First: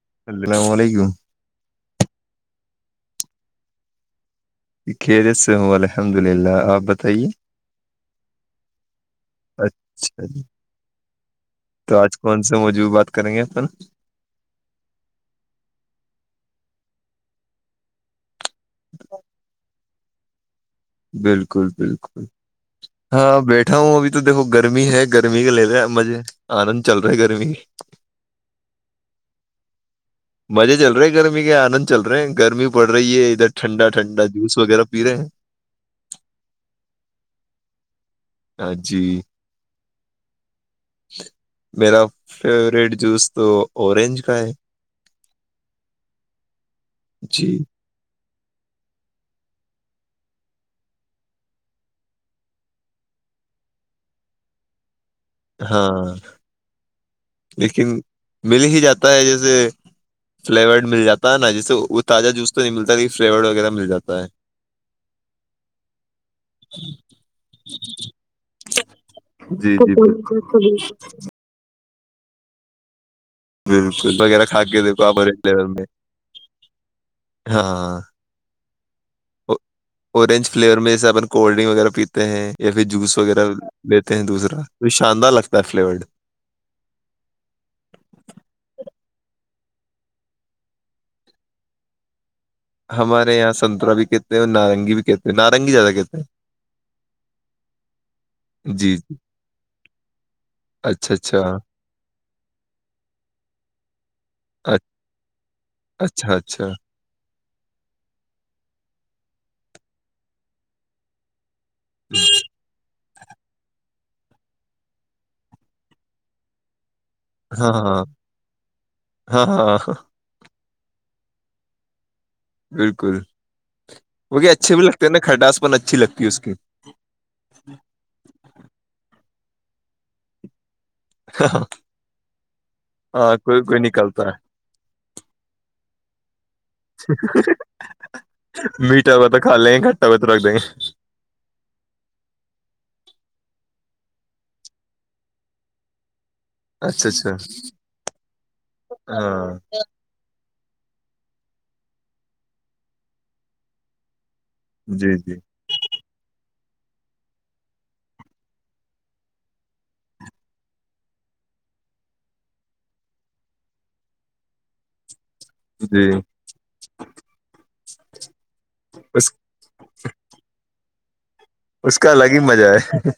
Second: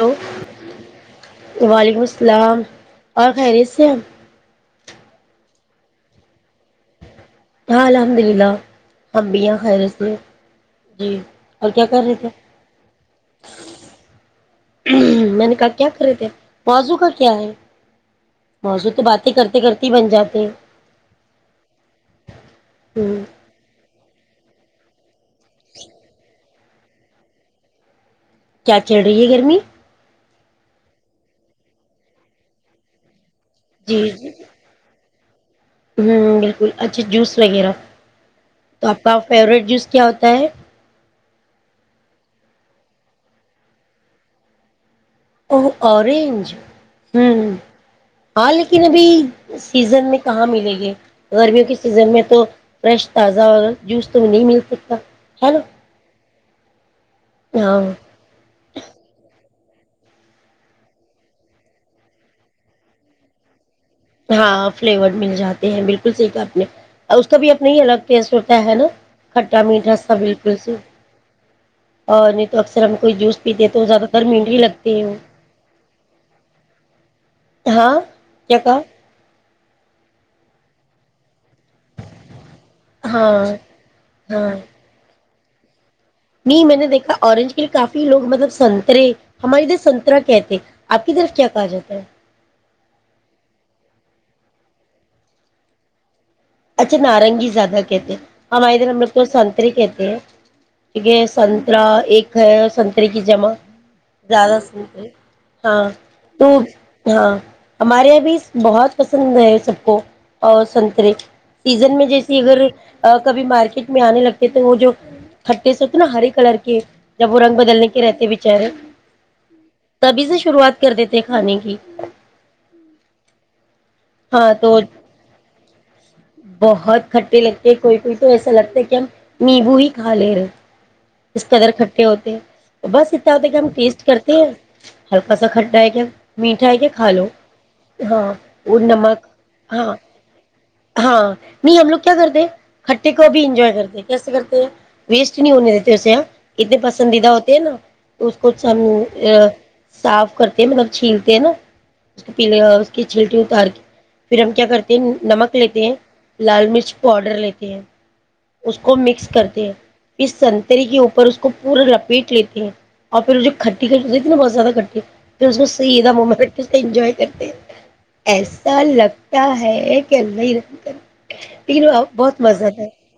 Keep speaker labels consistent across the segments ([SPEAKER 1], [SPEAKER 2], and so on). [SPEAKER 1] Hello
[SPEAKER 2] السلام علیکم
[SPEAKER 1] وعلیکم السلام اور خیریت سے
[SPEAKER 2] خیرت سے ہوں الحمد للہ آپ بتائیے
[SPEAKER 1] ہاں الحمد للہ ہم بھی یہ خیر سے
[SPEAKER 2] اچھا جی،
[SPEAKER 1] جی اور کیا
[SPEAKER 2] تو
[SPEAKER 1] کر رہے
[SPEAKER 2] آج
[SPEAKER 1] تھے
[SPEAKER 2] کون سے موضوع بات کریں گے اپن
[SPEAKER 1] میں نے کہا کیا کرے تھے بازو کا کیا ہے ہ سو تو باتیں کرتے کرتے بن جاتی
[SPEAKER 2] بالکل بالکل
[SPEAKER 1] ہمم
[SPEAKER 2] ہاں بیٹھا ہوں ابھی تو دیکو گرمی ہے گرمی کے ل رہا مجزے آنند چل رہا ہے گرمی
[SPEAKER 1] کیا چل رہی ہے گرمی
[SPEAKER 2] مزے چل رہے گرمی کے آنند چل رہے ہیں گرمی پڑ رہی ہے ادھر ٹھڈا ٹھنڈا جوس وغیرہ پی رہے ہیں
[SPEAKER 1] ہ بالکل اچھا جوس وغیرہ
[SPEAKER 2] ہاں
[SPEAKER 1] تو
[SPEAKER 2] جی
[SPEAKER 1] آپ کا فیوریٹ جوس کیا ہوتا ہے
[SPEAKER 2] میرا فیوریٹ جوس تو اورینج کا ہے
[SPEAKER 1] ا اوروریننج ہوں
[SPEAKER 2] جی
[SPEAKER 1] ہاں لیکن ابھی سیزن میں کہاں ملیںے گے گرمیوں کے سیزن میں تو فریش تازہ جوس تو نہیں مل سکتا ہے نا
[SPEAKER 2] ہاں
[SPEAKER 1] ہاں
[SPEAKER 2] لیکن مل ہی جاتا ہے جیسے فلیورڈ مل جاتا ہے نا جیسے وہ تازہ جوس تو نہیں ملتا فلیورڈ وغیرہ مل جاتا ہے
[SPEAKER 1] ہاں فلیورڈ مل جاتے ہیں بالکل صحی کا اپنے اس کا بھی اپنا ہی الگ ٹیسٹ ہوتا ہے نا کھٹا
[SPEAKER 2] جی
[SPEAKER 1] میٹ
[SPEAKER 2] جی
[SPEAKER 1] راستہ بالکل صحی اور نہیں تو اکثر کوئی جوس پیتے تو زیادہ
[SPEAKER 2] بالکل
[SPEAKER 1] تر
[SPEAKER 2] وغیرہ
[SPEAKER 1] میینٹ ہی
[SPEAKER 2] کھا کے
[SPEAKER 1] لگتے
[SPEAKER 2] دیکھو
[SPEAKER 1] ہیں
[SPEAKER 2] آپ اورنج فلیور میں
[SPEAKER 1] ہاں کیا کہ
[SPEAKER 2] اورنج فلیور میں جسا اپن کولڈ ڈرنک وغیرہ پیتے ہیں یا پھر جوس
[SPEAKER 1] ہاں
[SPEAKER 2] وغیرہ لیتے ہیں
[SPEAKER 1] ہاں
[SPEAKER 2] دوسرا تو شاندار لگتا ہے د فلیورڈ
[SPEAKER 1] نہیں میں نے دیکھا اورنج کے لیے کافی لوگ مطلب سنترے ہمارے ادھر سنترا کہتے آپ کی طرف کیا کہا جاتا ہے
[SPEAKER 2] ہمارے یہاں سنترا بھی کہتے ہیں اور نارنگی بھی کہتے ہیں نارنگی زیادہ کہتے ہیں
[SPEAKER 1] اچھا نارنگی زیادہ کہتے ہیں ہمارے ادھر
[SPEAKER 2] جی
[SPEAKER 1] ہم لوگ
[SPEAKER 2] جی
[SPEAKER 1] کو سنترے کہتے ہیں
[SPEAKER 2] اچھا
[SPEAKER 1] کیونکہ
[SPEAKER 2] اچھا
[SPEAKER 1] سنترا ایک ہے سنترے کی جمع زیادہ سنترے ہاں
[SPEAKER 2] اچھا
[SPEAKER 1] تو
[SPEAKER 2] اچھا
[SPEAKER 1] ہاں ہمارے یہاں بھی بہت پسند ہے سب کو اور سنترے سیزن میں جیسی اگر کبھی مارکیٹ میں آنے لگتے تو وہ جو کھٹے سے ہوتے نا ہرے کلر کے جب وہ رنگ
[SPEAKER 2] ہاں
[SPEAKER 1] بدلنے کے
[SPEAKER 2] ہاں
[SPEAKER 1] رہتے بچارے
[SPEAKER 2] ہاں ہاں
[SPEAKER 1] تبھی سے شروعات کر دیتے ہیں کھانے کی
[SPEAKER 2] بالکل وہ کہ
[SPEAKER 1] ہاں تو
[SPEAKER 2] اچھے بھی لگتے ہیں نا کھٹاس پن اچھی لگتی ہے اس کی
[SPEAKER 1] بہت کھٹے لگتے ہیں کوئی کوئی تو ایسا لگتا ہے کہ ہم نیبو ہی کھ لے رہ اس قدر کھٹے ہوتے ہیں تو بس اتنا
[SPEAKER 2] ہاں
[SPEAKER 1] ہوتا کہ
[SPEAKER 2] کوئی
[SPEAKER 1] ہم
[SPEAKER 2] کوئی
[SPEAKER 1] ٹیسٹ
[SPEAKER 2] نکلتا
[SPEAKER 1] کرتے ہیں ہلکا سا کھٹٹا ہے کہ میٹھ ہے کہ کھا لو ہاں
[SPEAKER 2] ہے میٹھا
[SPEAKER 1] نمک
[SPEAKER 2] ہوا تو کھا لیں گے
[SPEAKER 1] ہاں
[SPEAKER 2] کھٹا ہوا تو رکھ دیں گے
[SPEAKER 1] ہاں نہیں ہم لوگ کیا کرتے ہٹٹے کو اب انجوائے کرتے کیسے کرتے ہیں ویسٹ نہیں ہونے دیتے اسے اتنے
[SPEAKER 2] اچھا
[SPEAKER 1] پسندیدہ ہوتے
[SPEAKER 2] اچھا
[SPEAKER 1] ہیں نا اس کو س
[SPEAKER 2] ہاں
[SPEAKER 1] صاف کرتے ہیں مطلب چھیلتے ہیں نا اس کے پیلے اس کی چھیلتی [inaudible] پھر ہم کیا کرتے ہیں
[SPEAKER 2] جی جی
[SPEAKER 1] نمک لیتے ہیں لال مرچ پاؤڈر لیتے ہیں اس کو مکس کرتے ہیں پھر سنتری کے اوپر اس کو پورا لپیٹ لیتے ہیں اور پھر وہ جو کھٹی ک اتنی بہت زیادہ کھٹی پھر اس سی
[SPEAKER 2] جی
[SPEAKER 1] کا موومنٹے انجوائے کرتے ایسا
[SPEAKER 2] اس
[SPEAKER 1] لگتا ہے کہ اللہ رن کر
[SPEAKER 2] اس کا الگ ہی مزہ ہے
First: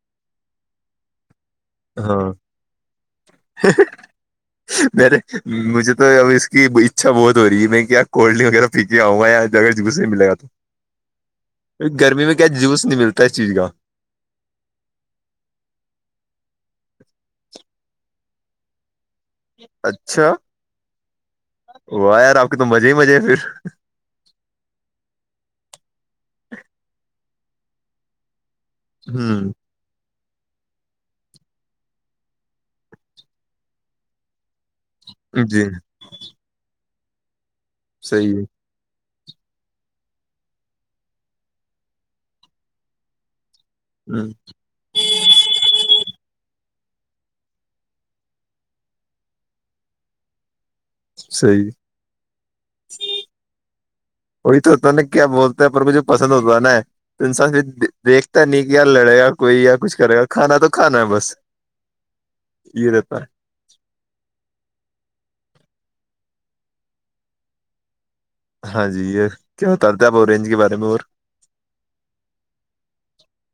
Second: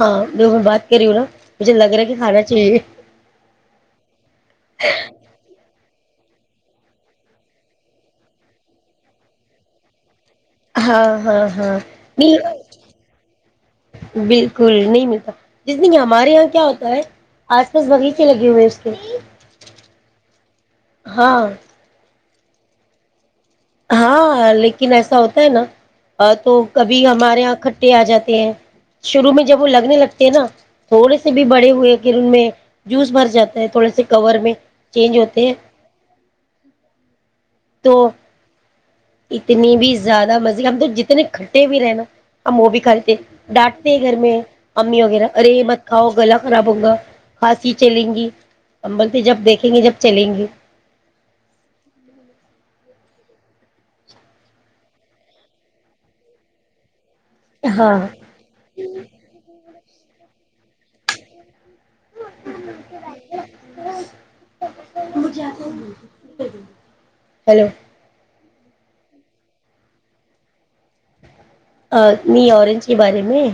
[SPEAKER 1] ہاں دو میں بات کری ہو نا مجھے لگ رہا ہے کہ
[SPEAKER 2] ہاں
[SPEAKER 1] کھانا چاہیے
[SPEAKER 2] مے مجھے تو اب اس کی اچھا بہت ہو رہی ہے میں کولڈ ڈرنک وغیرہ پی کے آؤںا یا جہ جسے ملےا
[SPEAKER 1] ہاں ہاں ہاں نہیں
[SPEAKER 2] کیا جوس نہیں ملتا اس چیز کا
[SPEAKER 1] بالکل نہیں ملتا جت کہ ہمارے یہاں کیا ہوتا ہے آس پاس باغیچے لگے ہوئے ہیں اس کے لیے
[SPEAKER 2] اچھا
[SPEAKER 1] ہاں
[SPEAKER 2] ور آپ ایک تو مزے ہی مزے ہے پھر
[SPEAKER 1] ہاں لیکن ایسا ہوتا ہے نا تو کبھی ہمارے یہاں کھٹے آ جاتے ہیں شروع میں جب
[SPEAKER 2] ہ
[SPEAKER 1] وہ لگنے لگتا نا تھوڑے سے بھی بڑے ہوئے کہ ان میں جوس بھر جاتا ہے تھوڑے سے کور میں چینج ہوتے ہیں
[SPEAKER 2] جی
[SPEAKER 1] تو
[SPEAKER 2] صحیح ہے
[SPEAKER 1] اتنی بھی زیادہ مزے ہم تو جتنے کھٹے بھی رہے نا ہم وہ بھی کھے تھے ڈانٹتے گھر
[SPEAKER 2] ہے ہ
[SPEAKER 1] میں امی وغیرہ ارے بت کاؤ گلا خراب ہوگا کھانسی چلیں گی امبل پ جب دیکھیں گے جب چلیں گے
[SPEAKER 2] صی وہی تو ہوتا ن کیا بولتا ہیں پر مجھے پسند ہوتا ہے نا تو ان سا
[SPEAKER 1] ہاں
[SPEAKER 2] دیکھتا نہیں کیا لڑے گا کوئی یا کچھ کرے گا کھانا تو کھانا ہے بس یہ رہتا
[SPEAKER 1] مجھے ایسا [inaudible] ہیلو
[SPEAKER 2] ہاں جی یہ کیا بتاتے آپ اینج کے بارے میں اور
[SPEAKER 1] می اورنج کے بارے میں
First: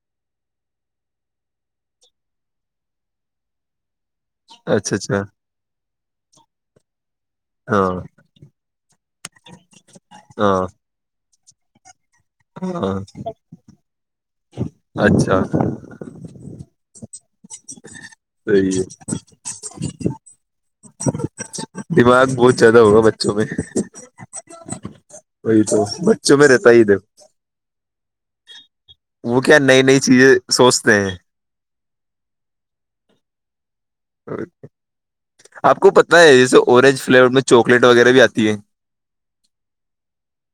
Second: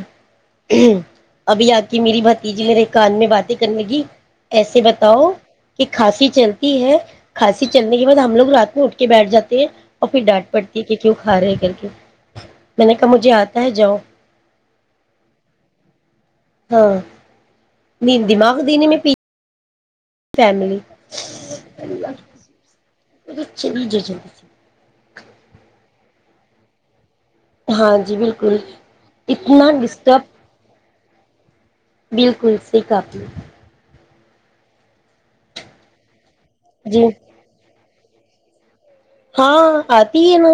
[SPEAKER 1] ابھی آک میری بھتیجی نے رے کان میں باتیں کرنےگ ایسے
[SPEAKER 2] اچھا اچھا
[SPEAKER 1] بتاؤ کہ کھانسی چلتی ہے کھانسی
[SPEAKER 2] ہاں
[SPEAKER 1] چلنے کے بعد ہم لوگ رات میں اٹھ کے بیٹھ جاتے ہیں اور پھر ڈانٹ
[SPEAKER 2] ہاں
[SPEAKER 1] پڑتی ہے کہ کی کا رہے کر کے میں نے
[SPEAKER 2] ہاں
[SPEAKER 1] کہا مجھے آتا ہے جاؤ
[SPEAKER 2] اچھا
[SPEAKER 1] ہاں دماغ دینےی میں پی
[SPEAKER 2] ج [unintelligible] دماغ بہت زیادہ ہوگا بچ
[SPEAKER 1] ا چ نجے چل
[SPEAKER 2] وہی تو بچوں میں رہتا ہی د
[SPEAKER 1] ہاں جی بالکل
[SPEAKER 2] وہ کیا
[SPEAKER 1] اتنا
[SPEAKER 2] نئی نئی
[SPEAKER 1] ڈسٹرب
[SPEAKER 2] چیزیں سوچ پ [inaudible]
[SPEAKER 1] بالکل س کاپل
[SPEAKER 2] آپ کو پت ہے اس اوررینج
[SPEAKER 1] جی
[SPEAKER 2] فلیور میں چاکلیٹ وغیرہ بھی آتی ہے
[SPEAKER 1] ہاں آتی ہے نا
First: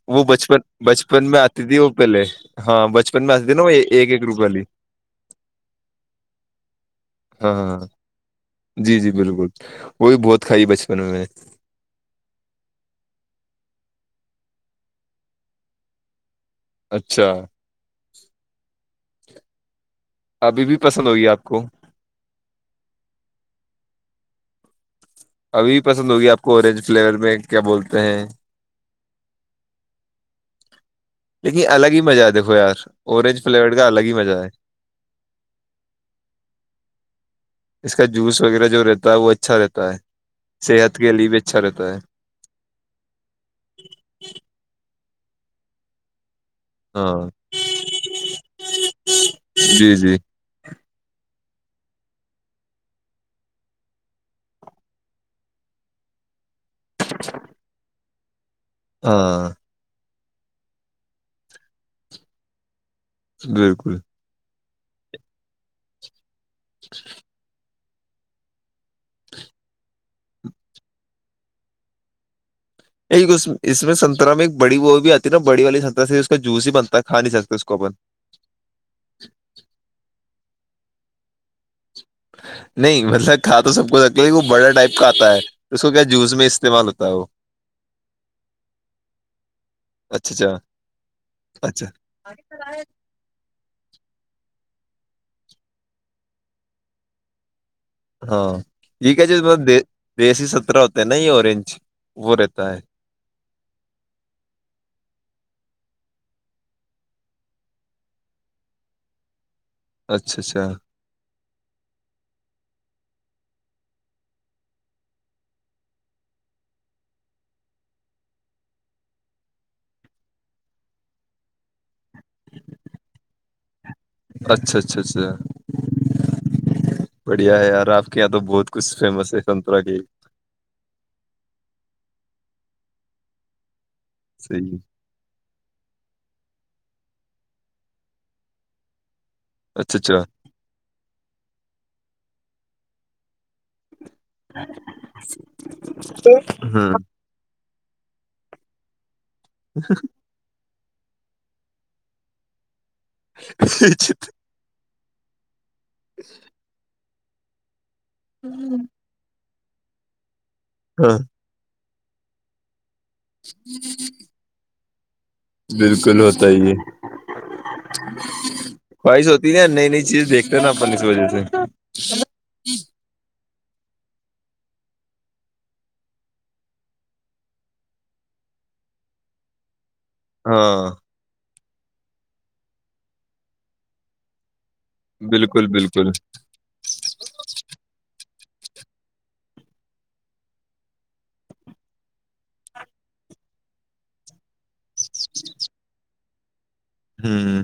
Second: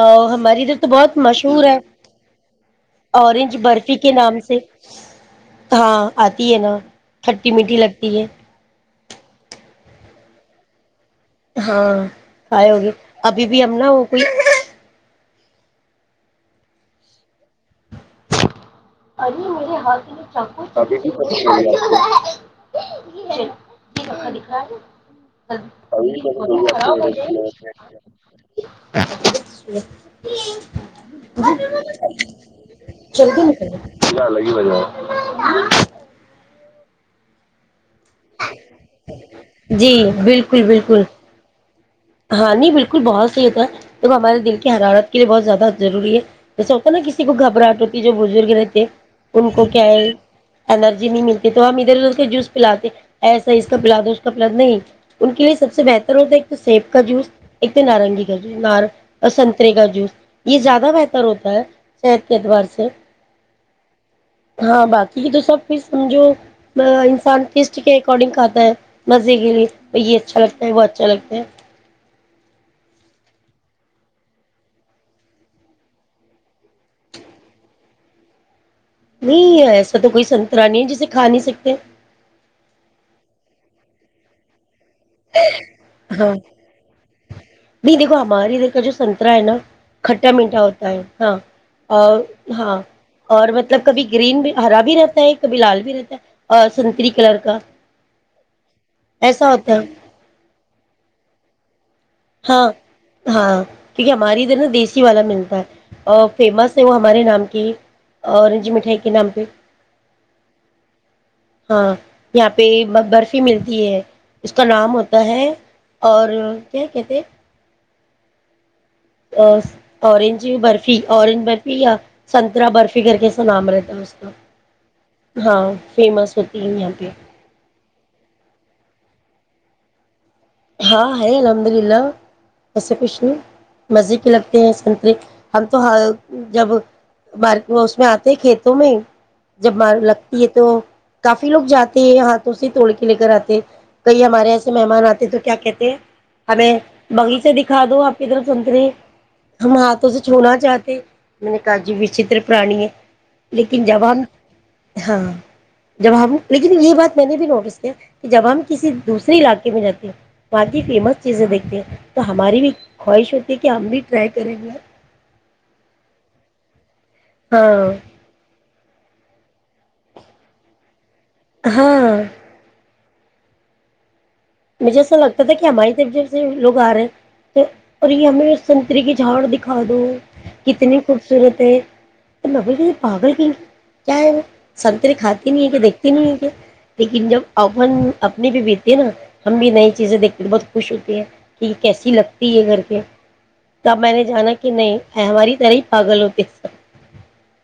[SPEAKER 1] ا
[SPEAKER 2] وہ بچپن
[SPEAKER 1] ہماری ادھر تو بہت
[SPEAKER 2] بچپن میں
[SPEAKER 1] مشہور
[SPEAKER 2] آتی
[SPEAKER 1] ہے
[SPEAKER 2] تھی وہ پہلے ہاں بچپن میں آتی
[SPEAKER 1] اورینج
[SPEAKER 2] تھی نا وہ ایک
[SPEAKER 1] برفی کے
[SPEAKER 2] ایک
[SPEAKER 1] نام
[SPEAKER 2] روپے
[SPEAKER 1] سے
[SPEAKER 2] والی
[SPEAKER 1] ہاں آتی ہے نا کھٹی
[SPEAKER 2] ہاں
[SPEAKER 1] میٹھی
[SPEAKER 2] ہاں
[SPEAKER 1] لگتی ہے
[SPEAKER 2] جی جی بالکل وہ بھی بہت کھائی بچ
[SPEAKER 1] ہاں کھائے ہوگی ابھی بھی ہم نہ ہو کوئی
[SPEAKER 2] اچھا
[SPEAKER 1] ارے
[SPEAKER 2] ابھی بھی پسند ہوگی
[SPEAKER 1] میرے
[SPEAKER 2] آپ کو
[SPEAKER 1] ہات ہے جار
[SPEAKER 2] ابھی بھی پسند ہوگی آپ کو اورنج فلیور میں کیا بولتے ہیں
[SPEAKER 1] [inaudible]
[SPEAKER 2] لیکن الگ ہی مزہ ہے دھو یار اورورنج فلیور کا الگ ہی مزہ ہے
[SPEAKER 1] [unintelligible]
[SPEAKER 2] اس کا جوس وغیرہ جو رہتا ہے وہ اچھا رہتا
[SPEAKER 1] جی
[SPEAKER 2] ہے
[SPEAKER 1] بالکل
[SPEAKER 2] صحت
[SPEAKER 1] بالکل
[SPEAKER 2] کے لیے بھی اچھا رہتا ہے
[SPEAKER 1] ہاں نہیں بالکل بہت صحیح ہوتا ہے تو وہ ہمارے دل کی حرارت کے لیے بہت زیادہ ضروری ہے جسا ہوتا نا کسی
[SPEAKER 2] ہاں
[SPEAKER 1] کو گھبراہٹ ہو کہ جو بزرگ رہتے ان کو کیا
[SPEAKER 2] جی
[SPEAKER 1] ہے
[SPEAKER 2] جی
[SPEAKER 1] انرجی نہیں ملتی تو ہم ادھر ادھر کے جوس پلاتے ایسا ہی اس کا پلاد اس کا پلاد نہیں ان کے لیے سب سے بہتر ہوتا ہے ایک تو سیب کا جوس ایک دن نارنگی دار
[SPEAKER 2] ہاں
[SPEAKER 1] سنترے کا جوس یہ زیادہ بہتر ہوتا ہے شہت کے اعتبار سے
[SPEAKER 2] بالکل [unintelligible]
[SPEAKER 1] ہاں باقی تو سب پھر سمجھو انسان کس کے اکارڈنگ کھا ہے مزے کے لیے یہ اچھا لگتا ہے وہ اچھا لگتا ہے
[SPEAKER 2] ایک اس میں سنترا میں ایک بڑی وہ بھی آتی ہے نا بڑی والی سنترا سے اس کا جوس ہی بنتا ہے کا نہیں سکتا اس کو اپن
[SPEAKER 1] نہیں ایسا تو کوئی سن انی جسے کھا نہیں سکتے
[SPEAKER 2] نہیں مطلب کھا تو سب کو رک وہ بڑا ٹائپ کا آتا ہے اس کو کیا جوس
[SPEAKER 1] ہاں
[SPEAKER 2] میں استعمال ہوتا ہے وہ
[SPEAKER 1] نہیں دیکھو ہمارے ادھر کا جو سنترا ہے نا کھٹا
[SPEAKER 2] اچھا اچھا
[SPEAKER 1] میٹھا ہوتا ہے ہاں
[SPEAKER 2] اچھا
[SPEAKER 1] اور ہاں اور مطلب کبھی گرین بھی ہرا بھی رہتا ہے ایک بلال بھی رہتا ہے اور سنتری کلر کا ایسا ہوتا ہے
[SPEAKER 2] [unintelligible] دیسی سترہ ہوتا ہے نا یہ اورورنج
[SPEAKER 1] ہاں ہاں کیونکہ ہماری ادھر نا دیسی والا ملتا ہے فیمس ہے وہ ہمارے نام کی اورنج مٹھائی کے نام پہ
[SPEAKER 2] اچھا اچھا
[SPEAKER 1] ہاں یہاں پہ برفی ملتی ہے اس کا نام ہوتا ہے اور کیا کہتے ا اورنج برفی اورنج برفی یا سنترا برفی کر کے س نام رہتا ہے اس کا
[SPEAKER 2] اچھا اچھا اچھا
[SPEAKER 1] ہاں فیمس ہوتی ہے یہاں پہ
[SPEAKER 2] بڑھیا ہے یار آپ کے یہاں تو بہت کچھ فیمس ہے سنتر کی
[SPEAKER 1] ہاں ہر الحمد للہ کیسے کھ نہیں مزے پ لگتے ہیں
[SPEAKER 2] صحیح
[SPEAKER 1] سنترے ہم تو جبارک اس میں آتے کھیتوں میں ہی جب مار
[SPEAKER 2] اچھا اچھا
[SPEAKER 1] لگتی ہے تو کافی کافی لوگ جاتے ہیں ہاتھوں سے توڑ کے لے کر آتے ہیں تو یہ ہمارے ایسے مہمان آتے تھے کہتے ہمیں بغلی سے دکھا دو آپ کی طرف سنتری ہم ہاتھوں سے چھونا چاہ [unintelligible] چاہتے میں نے کہا جی وچتر پرانی ہے لیکن زبان [unintelligible] ہاں جابو لیکن یہ بات میں نے بھی نوٹس کیا کہ جب ہم کسی دوسر علاقے کی میں جاتتی باقی
[SPEAKER 2] ہ
[SPEAKER 1] فیمس چیزیں دیکھتے ہیں تو ہماری بھی خواہش ہوتی کہ ہم بھی ٹرائی کریں گا
[SPEAKER 2] بالکل ہوتا ہی ہے
[SPEAKER 1] ہاں
[SPEAKER 2] ہ خواہش ہوتی ہے نئی نئی چیز دیکھتے نا اپ اس وجہ سے
[SPEAKER 1] ہاں مجھے ایسا لگتا تھا کہ ہماری طب جیب سے لوگ آ رہے ہیں تو اور یہ ہمیں سنتری کی جھاڑ دکھا دو
[SPEAKER 2] ہاں
[SPEAKER 1] کتنی خوبصورت ہے تو مبل جی پاگل کیئی کیا ہے وہ سنتریے کھاتے نہیں
[SPEAKER 2] بالکل
[SPEAKER 1] ہے کہ
[SPEAKER 2] بالکل
[SPEAKER 1] دیکھتے نہیں ہے کہ لیکن جب اوون اپنی بھی بیتی ہے نا ہم بھی نئی چیزیں دیکھتے بہت خوش ہوتی ہیں کہ یہ کیسی لگتی ہے گھر پہ تب میں نے جانا کہ نہیں ہماری طرح پاگل ہوتے اچھا
[SPEAKER 2] ہاں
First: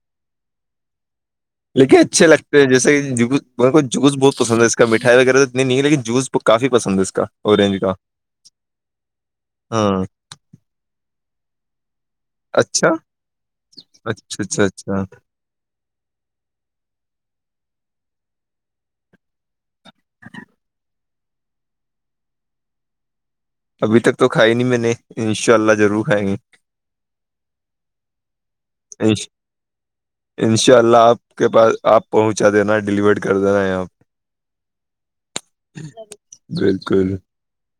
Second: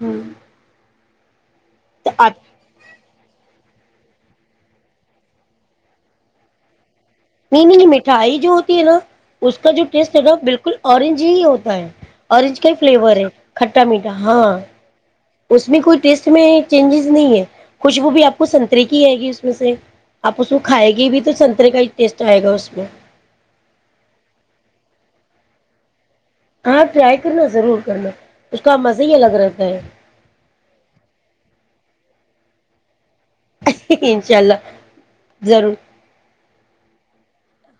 [SPEAKER 1] ہوں
[SPEAKER 2] لیکن اچھے لگتے ہیں جیسے کہ جوس بہت پسند ہے اس کا مٹھائی وغیرہ ات نہیں ہے لیکن جوس کاف پسند ہے اس کا
[SPEAKER 1] نہیں
[SPEAKER 2] اورینج
[SPEAKER 1] نہیں یہ
[SPEAKER 2] کا
[SPEAKER 1] مٹھائی جو ہوتی ہے نا اس کا جو
[SPEAKER 2] ہاں
[SPEAKER 1] ٹیسٹ ہےگا بالکل اورنج ہی ہو پرائم اورنج کا
[SPEAKER 2] اچھا
[SPEAKER 1] فلیور ہے کھٹا میٹھا
[SPEAKER 2] اچھا
[SPEAKER 1] ہاں
[SPEAKER 2] اچھا اچھا
[SPEAKER 1] اس میں کوئی ٹیسٹ میں چینجز نہیں ہے خوشبو بھی آپ کو سنترے کی ہےئے گی اس میں سے آپ اس کو کھائے گی بھی تو تو سنترے کا ہی ٹیسٹ آئے گا اس میں
[SPEAKER 2] ابھی تک تو کھائی نہیں میں نے ان شاء اللہ ضرور کھائیں گے
[SPEAKER 1] ہاں ٹرائی کر لو ضرور کر لو
[SPEAKER 2] انشاء اللہ آپ کے پاس آپ پہنچا دینا ڈیلیور
[SPEAKER 1] انشاء اللہ ضرور
[SPEAKER 2] بالکل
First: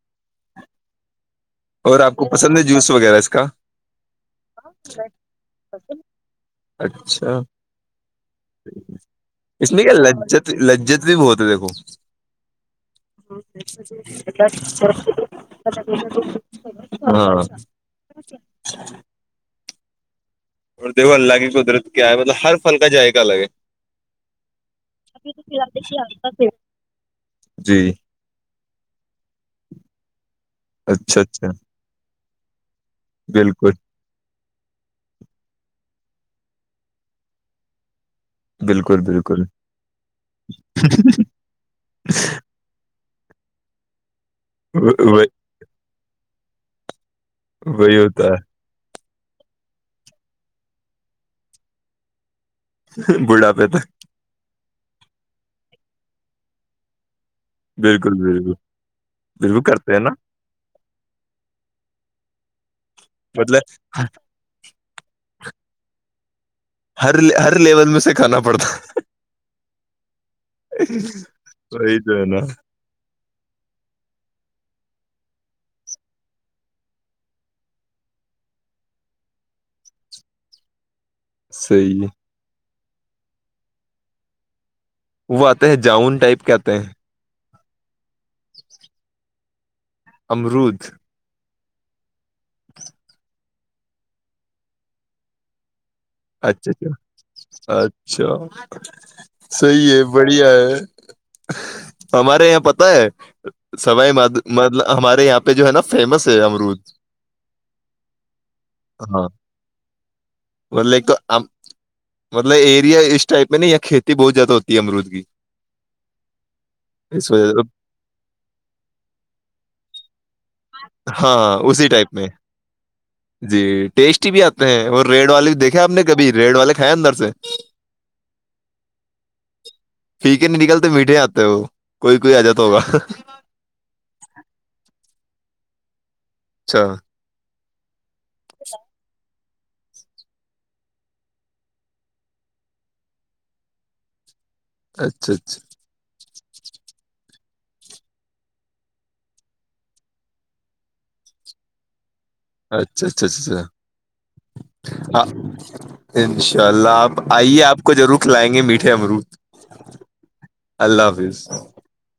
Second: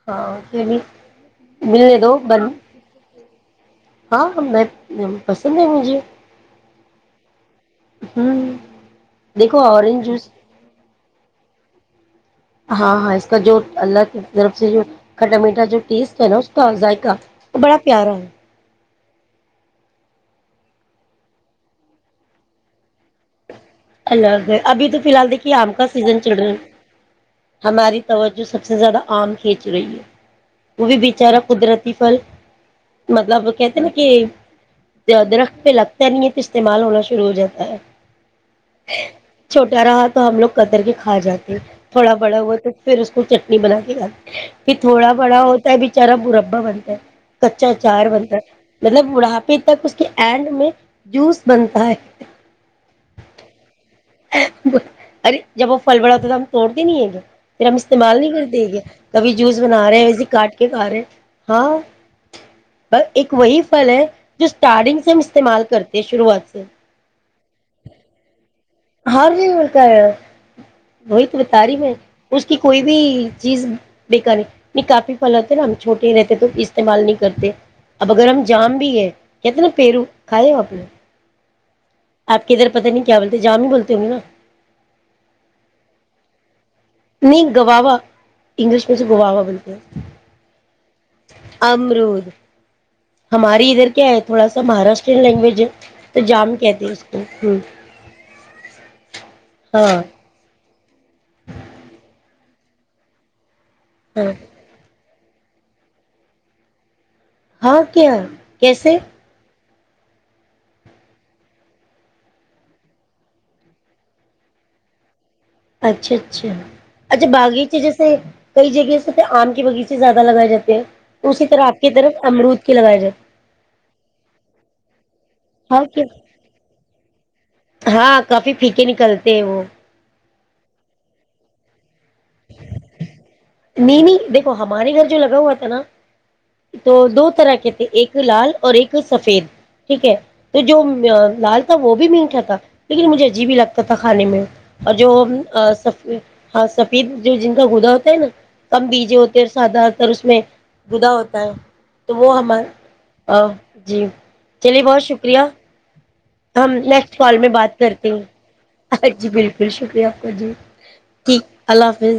[SPEAKER 1] ہاں ملنے
[SPEAKER 2] اور آپ
[SPEAKER 1] دو
[SPEAKER 2] کو
[SPEAKER 1] برم
[SPEAKER 2] پسند ہے جوس وغیرہ اس کا
[SPEAKER 1] ہاں پسند ہے مجھے
[SPEAKER 2] اچھا
[SPEAKER 1] ہوں دیکھو
[SPEAKER 2] اس میں کیا
[SPEAKER 1] اورنج جوس
[SPEAKER 2] لجت لجت بھی بہت ہے دیکھو [unintelligible] [unintelligible]
[SPEAKER 1] ہاں ہاں اس کا جو اللہ کی طرف سے جو کاٹمیٹا جو ٹیسٹ ہے نا اس [unintelligible] کا ذائقا
[SPEAKER 2] ہاں
[SPEAKER 1] وہ
[SPEAKER 2] اور
[SPEAKER 1] بڑا پیارا ہے
[SPEAKER 2] [inaudible] اور دیکھو اللہ کی قدرت کیا ہے مطلب ہر فھل کا جائےق الگ ہے
[SPEAKER 1] الگ ہے ابھی تو فی الحال دیکھیے آم کا سیزن چل رہا
[SPEAKER 2] جی
[SPEAKER 1] ہماری توجہ سب [unintelligible] سب سے زیادہ آم کھینچ رہی ہے وہ بھی
[SPEAKER 2] اچھا
[SPEAKER 1] بیچارا
[SPEAKER 2] اچھا
[SPEAKER 1] قدرتی فل مطلب
[SPEAKER 2] بالکل
[SPEAKER 1] کہتے ہیں نا کہ درخت پہ لگتا نہیں ہے تو استعمال ہونا شروع ہو جاتا ہے
[SPEAKER 2] بالکل بالکل
[SPEAKER 1] چھوٹا رہا تو ہم لوگ قدر کے کھا جاتے تھوڑا بڑا ہوا تو پھر اس کو چٹنی بنا کے آپ [unintelligible] کہ تھوڑا بڑا ہوتا ہے بچارا برا ابا بنتے ہے [unintelligible] کچا
[SPEAKER 2] وہی
[SPEAKER 1] اار
[SPEAKER 2] ہوتا
[SPEAKER 1] بنتا
[SPEAKER 2] ہے
[SPEAKER 1] مطلب [unintelligible] بڑھاپے تک اس کے اینڈ میں جوس بنتا ہے [unintelligible]
[SPEAKER 2] بڑا پہ تک
[SPEAKER 1] ارے جب وہ پھل بڑا ہوتا ہے تو ہم توڑتے نہیں ہیںے [unintelligible] پھر ہم
[SPEAKER 2] بالکل
[SPEAKER 1] استعمال نہیں کر
[SPEAKER 2] بالکل
[SPEAKER 1] دیں گے کبھی جوس
[SPEAKER 2] بالکل
[SPEAKER 1] بنا
[SPEAKER 2] کرتے
[SPEAKER 1] رہے ہیں
[SPEAKER 2] نا
[SPEAKER 1] ویسے کاٹ کے کھا رہے ہیں ہاں [unintelligible] پر ایک وہی
[SPEAKER 2] مطلب
[SPEAKER 1] فل ہے جو اسٹارڈنگ سے ہم استعمال کرتے ہیں شروعات سے
[SPEAKER 2] ہر ہر لیول میں سکھاناڑ
[SPEAKER 1] ہار نہیں مڑکا وہی تو بتا رہی
[SPEAKER 2] ہے۔
[SPEAKER 1] میں
[SPEAKER 2] وہی تو ہے
[SPEAKER 1] اس
[SPEAKER 2] نا
[SPEAKER 1] کی کوئی بھی چیز بیک نہیں نہیں کافی پل آتے نا ہم چھٹے ہی رہتے تو استعمال نہیں کرتے اب اگر ہم جام بھی ہے کہتے نا پیرو کھائے ہو اپنے
[SPEAKER 2] صحی ہے
[SPEAKER 1] پتا نہیں کیا بولتے جام بھی بولتے ہو گے نا
[SPEAKER 2] وہ آتے ہیں جاؤن ٹائپ کے آتے ہیں
[SPEAKER 1] نہیں گواہوا انگلش میں سے گواہوا بنتے ہیں
[SPEAKER 2] امرود
[SPEAKER 1] امرود ہماری ادھر کیا ہے تھوڑا سا مہاراشٹرین لینگویج ہے تو جام
[SPEAKER 2] اچھا
[SPEAKER 1] کہتے ہیں اس کو ہوں
[SPEAKER 2] اچھا صحیح
[SPEAKER 1] ہاں
[SPEAKER 2] ہے بڑھیا ہے ہمارے یہاں پت ہے سبائی
[SPEAKER 1] ہاں
[SPEAKER 2] مطلب ہمارے یہاں پہ جو ہے نا فیمس ہے امرود
[SPEAKER 1] ہاں کیا کیسے
[SPEAKER 2] ہاں مطلب ایک تو مطلب ایریا اس ٹائپ میں نہیں کھیتی بہت زیادہ ہوتی ہے امرود کی
[SPEAKER 1] اچھا اچھا اچھا
[SPEAKER 2] اس وجہ سے
[SPEAKER 1] باغیچے جیسے کئی جگہ جے آم کے باغیچے زیادہ لگائے جاتے ہیں
[SPEAKER 2] ہاں ہاں
[SPEAKER 1] طرح آپ
[SPEAKER 2] اسی
[SPEAKER 1] کی
[SPEAKER 2] ٹائپ
[SPEAKER 1] طرف
[SPEAKER 2] میں
[SPEAKER 1] امرود کے لگائے جاتے
[SPEAKER 2] جی ٹیسٹی بھی آتے ہیں اور ریڈ والے
[SPEAKER 1] ہیں؟
[SPEAKER 2] دیکھے
[SPEAKER 1] ہاں
[SPEAKER 2] آپ نے
[SPEAKER 1] کیا
[SPEAKER 2] کبھی ریڈ والے کھائے اندر سے
[SPEAKER 1] ہاں کافی پھیکے نکلتے ہیں وہ
[SPEAKER 2] پھ کے نہیں نکلتے میٹھے آتے وہ کوئی کوئی آ جاتا ہوگا
[SPEAKER 1] نہیں نہیں دیکھو ہمارے گھر جو لگا ہوا تھا نا
[SPEAKER 2] اچھا
[SPEAKER 1] تو دو طرح کے ایک ایک لال اور ایک سفید ٹھیک ہے تو جو لال تھا وہ بھی میٹھا تھا لیکن مجھے عجیب ہی لگتا تھا کھانے میں اور جو
[SPEAKER 2] اچھا اچھا
[SPEAKER 1] ہاں سب پ جو جن کا گدا ہوتا ہے نا کم بیجے ہوتے ہیں سدہ تر اس میں گدا ہوتا ہے تو وہ ہمار
[SPEAKER 2] اچھا اچھا
[SPEAKER 1] جی چلیے بہت
[SPEAKER 2] اچھا
[SPEAKER 1] شکریہ
[SPEAKER 2] ان شاء
[SPEAKER 1] ہم
[SPEAKER 2] اللہ
[SPEAKER 1] نیکسٹ
[SPEAKER 2] آپ
[SPEAKER 1] کال میں
[SPEAKER 2] آئیے
[SPEAKER 1] بات
[SPEAKER 2] آپ کو
[SPEAKER 1] کرتے
[SPEAKER 2] ضرور کھلائیں گے میٹھے
[SPEAKER 1] ہیں جی
[SPEAKER 2] امرود
[SPEAKER 1] بالکل شکریہ آپ کا جی
[SPEAKER 2] اللہ
[SPEAKER 1] ٹھیک
[SPEAKER 2] حافظ
[SPEAKER 1] اللہ حافظ